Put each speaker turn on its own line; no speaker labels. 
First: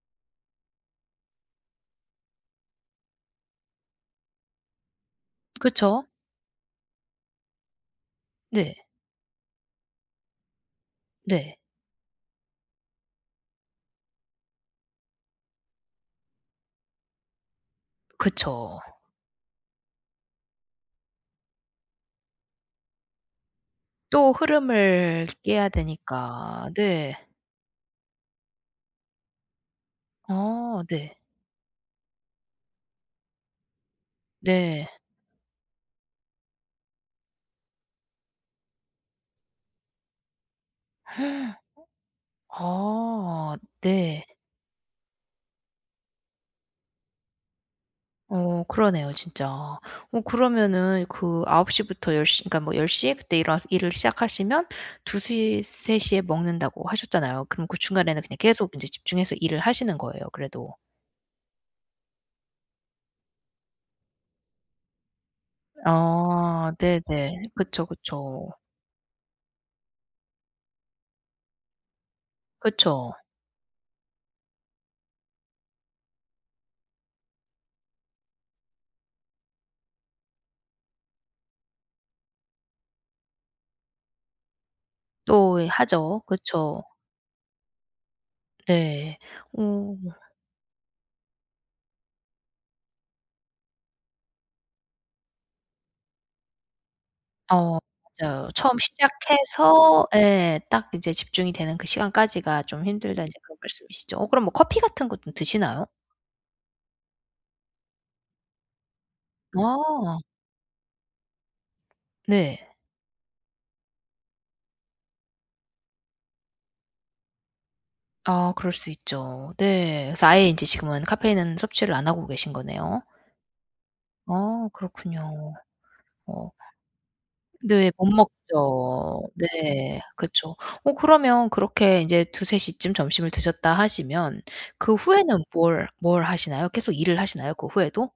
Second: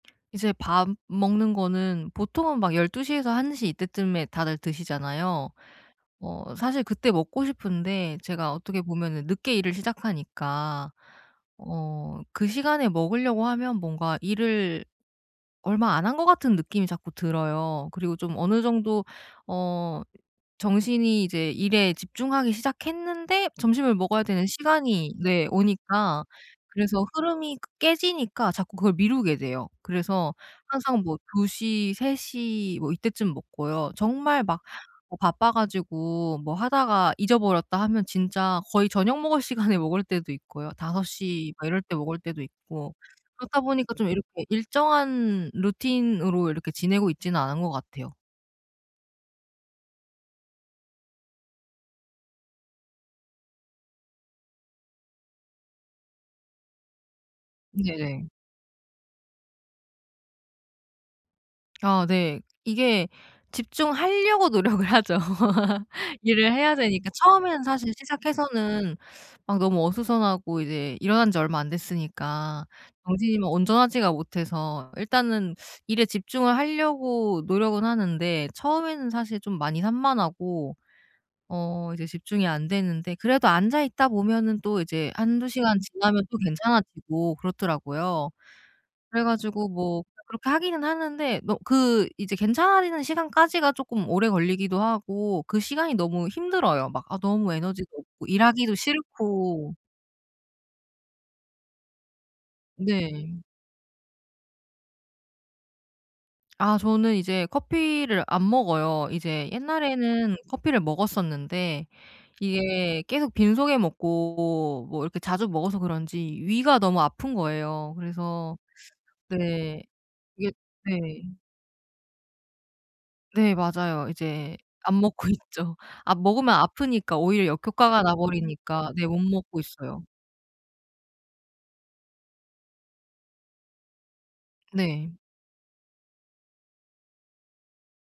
이제 밥 먹는 거는 보통은 막 12 시에서 1 시 이때쯤에 다들 드시잖아요.
그쵸.
어 사실 그때 먹고 싶은데 제가 어떻게
네.
보면은 늦게 일을 시작하니까
네.
어 그 시간에 먹으려고 하면 뭔가 일을 얼마 안 한 것 같은 느낌이 자꾸 들어요. 그리고 좀 어느
그쵸.
정도 어 정신이 이제 일에 집중하기 시작했는데 점심을 먹어야
또
되는 시간이
흐름을
네
깨야
오니까
되니까
그래서
네.
흐름이 그 깨지니까 자꾸 그걸 미루게 돼요. 그래서
어.
항상
네.
뭐 2 시, 3 시 뭐 이때쯤 먹고요. 정말 막
네.
뭐 바빠 가지고 뭐 하다가 잊어버렸다 하면 진짜 거의 저녁 먹을 시간에 먹을 때도 있고요. 5 시 막 이럴 때 먹을 때도 있고
아.
그렇다 보니까 좀
네.
이렇게 일정한 루틴으로 이렇게 지내고 있지는 않은 것 같아요.
어 그러네요 진짜. 어 그러면은 그 9 시부터 10 시인가 뭐 10 시에 그때 일어나서 일을 시작하시면 2 시, 3 시에 먹는다고 하셨잖아요. 그럼 그 중간에는
네네.
그냥 계속 인제 집중해서 일을 하시는 거예요 그래도.
아 네. 이게 집중하려고 노력을 하죠. 일을
아
해야 되니까.
네네.
처음에는
그쵸,
사실
그쵸.
시작해서는 막 너무 어수선하고 이제 일어난 지 얼마 안 됐으니까
그쵸.
정신이 뭐 온전하지가 못해서 일단은 일에 집중을 하려고 노력은 하는데 처음에는 사실 좀 많이 산만하고 어 이제 집중이 안 되는데 그래도 앉아 있다 보면은 또 이제 1-2
또 예
시간
하죠.
지나면 또
그쵸.
괜찮아지고 그렇더라고요.
네.
그래 가지고
오.
뭐 그렇게 하기는 하는데 뭐 그 이제 괜찮아지는 시간까지가 쪼끔 오래 걸리기도 하고 그 시간이 너무 힘들어요. 막 아 너무
어
에너지도 없고
맞아요.
일하기도
"처음
싫고
시작해서 예 딱 이제 집중이 되는 그 시간까지가 좀 힘들다." 인제
네.
그런 말씀이시죠. 어 그럼 뭐 커피 같은 거 좀 드시나요?
아 저는 이제 커피를 안 먹어요. 이제
아.
옛날에는 커피를 먹었었는데
네.
이게 계속 빈속에 먹고 뭐 이렇게 자주 먹어서 그런지 위가 너무 아픈 거예요.
아
그래서
그럴 수 있죠.
네.
네. 그래서 아예
이게
인제 지금은
네.
카페인은 섭취를 안 하고 계신 거네요.
네. 맞아요. 이제
아
안 먹고
그렇군요.
있죠. 아
어.
먹으면 아프니까 오히려
네,
역효과가
못
나 버리니까 네 못
먹죠.
먹고
네.
있어요.
그쵸. 어 그러면 그렇게 인제 2-3 시쯤 점심을 드셨다 하시면 그
네.
후에는 뭘 뭘 하시나요? 계속 일을 하시나요? 그 후에도?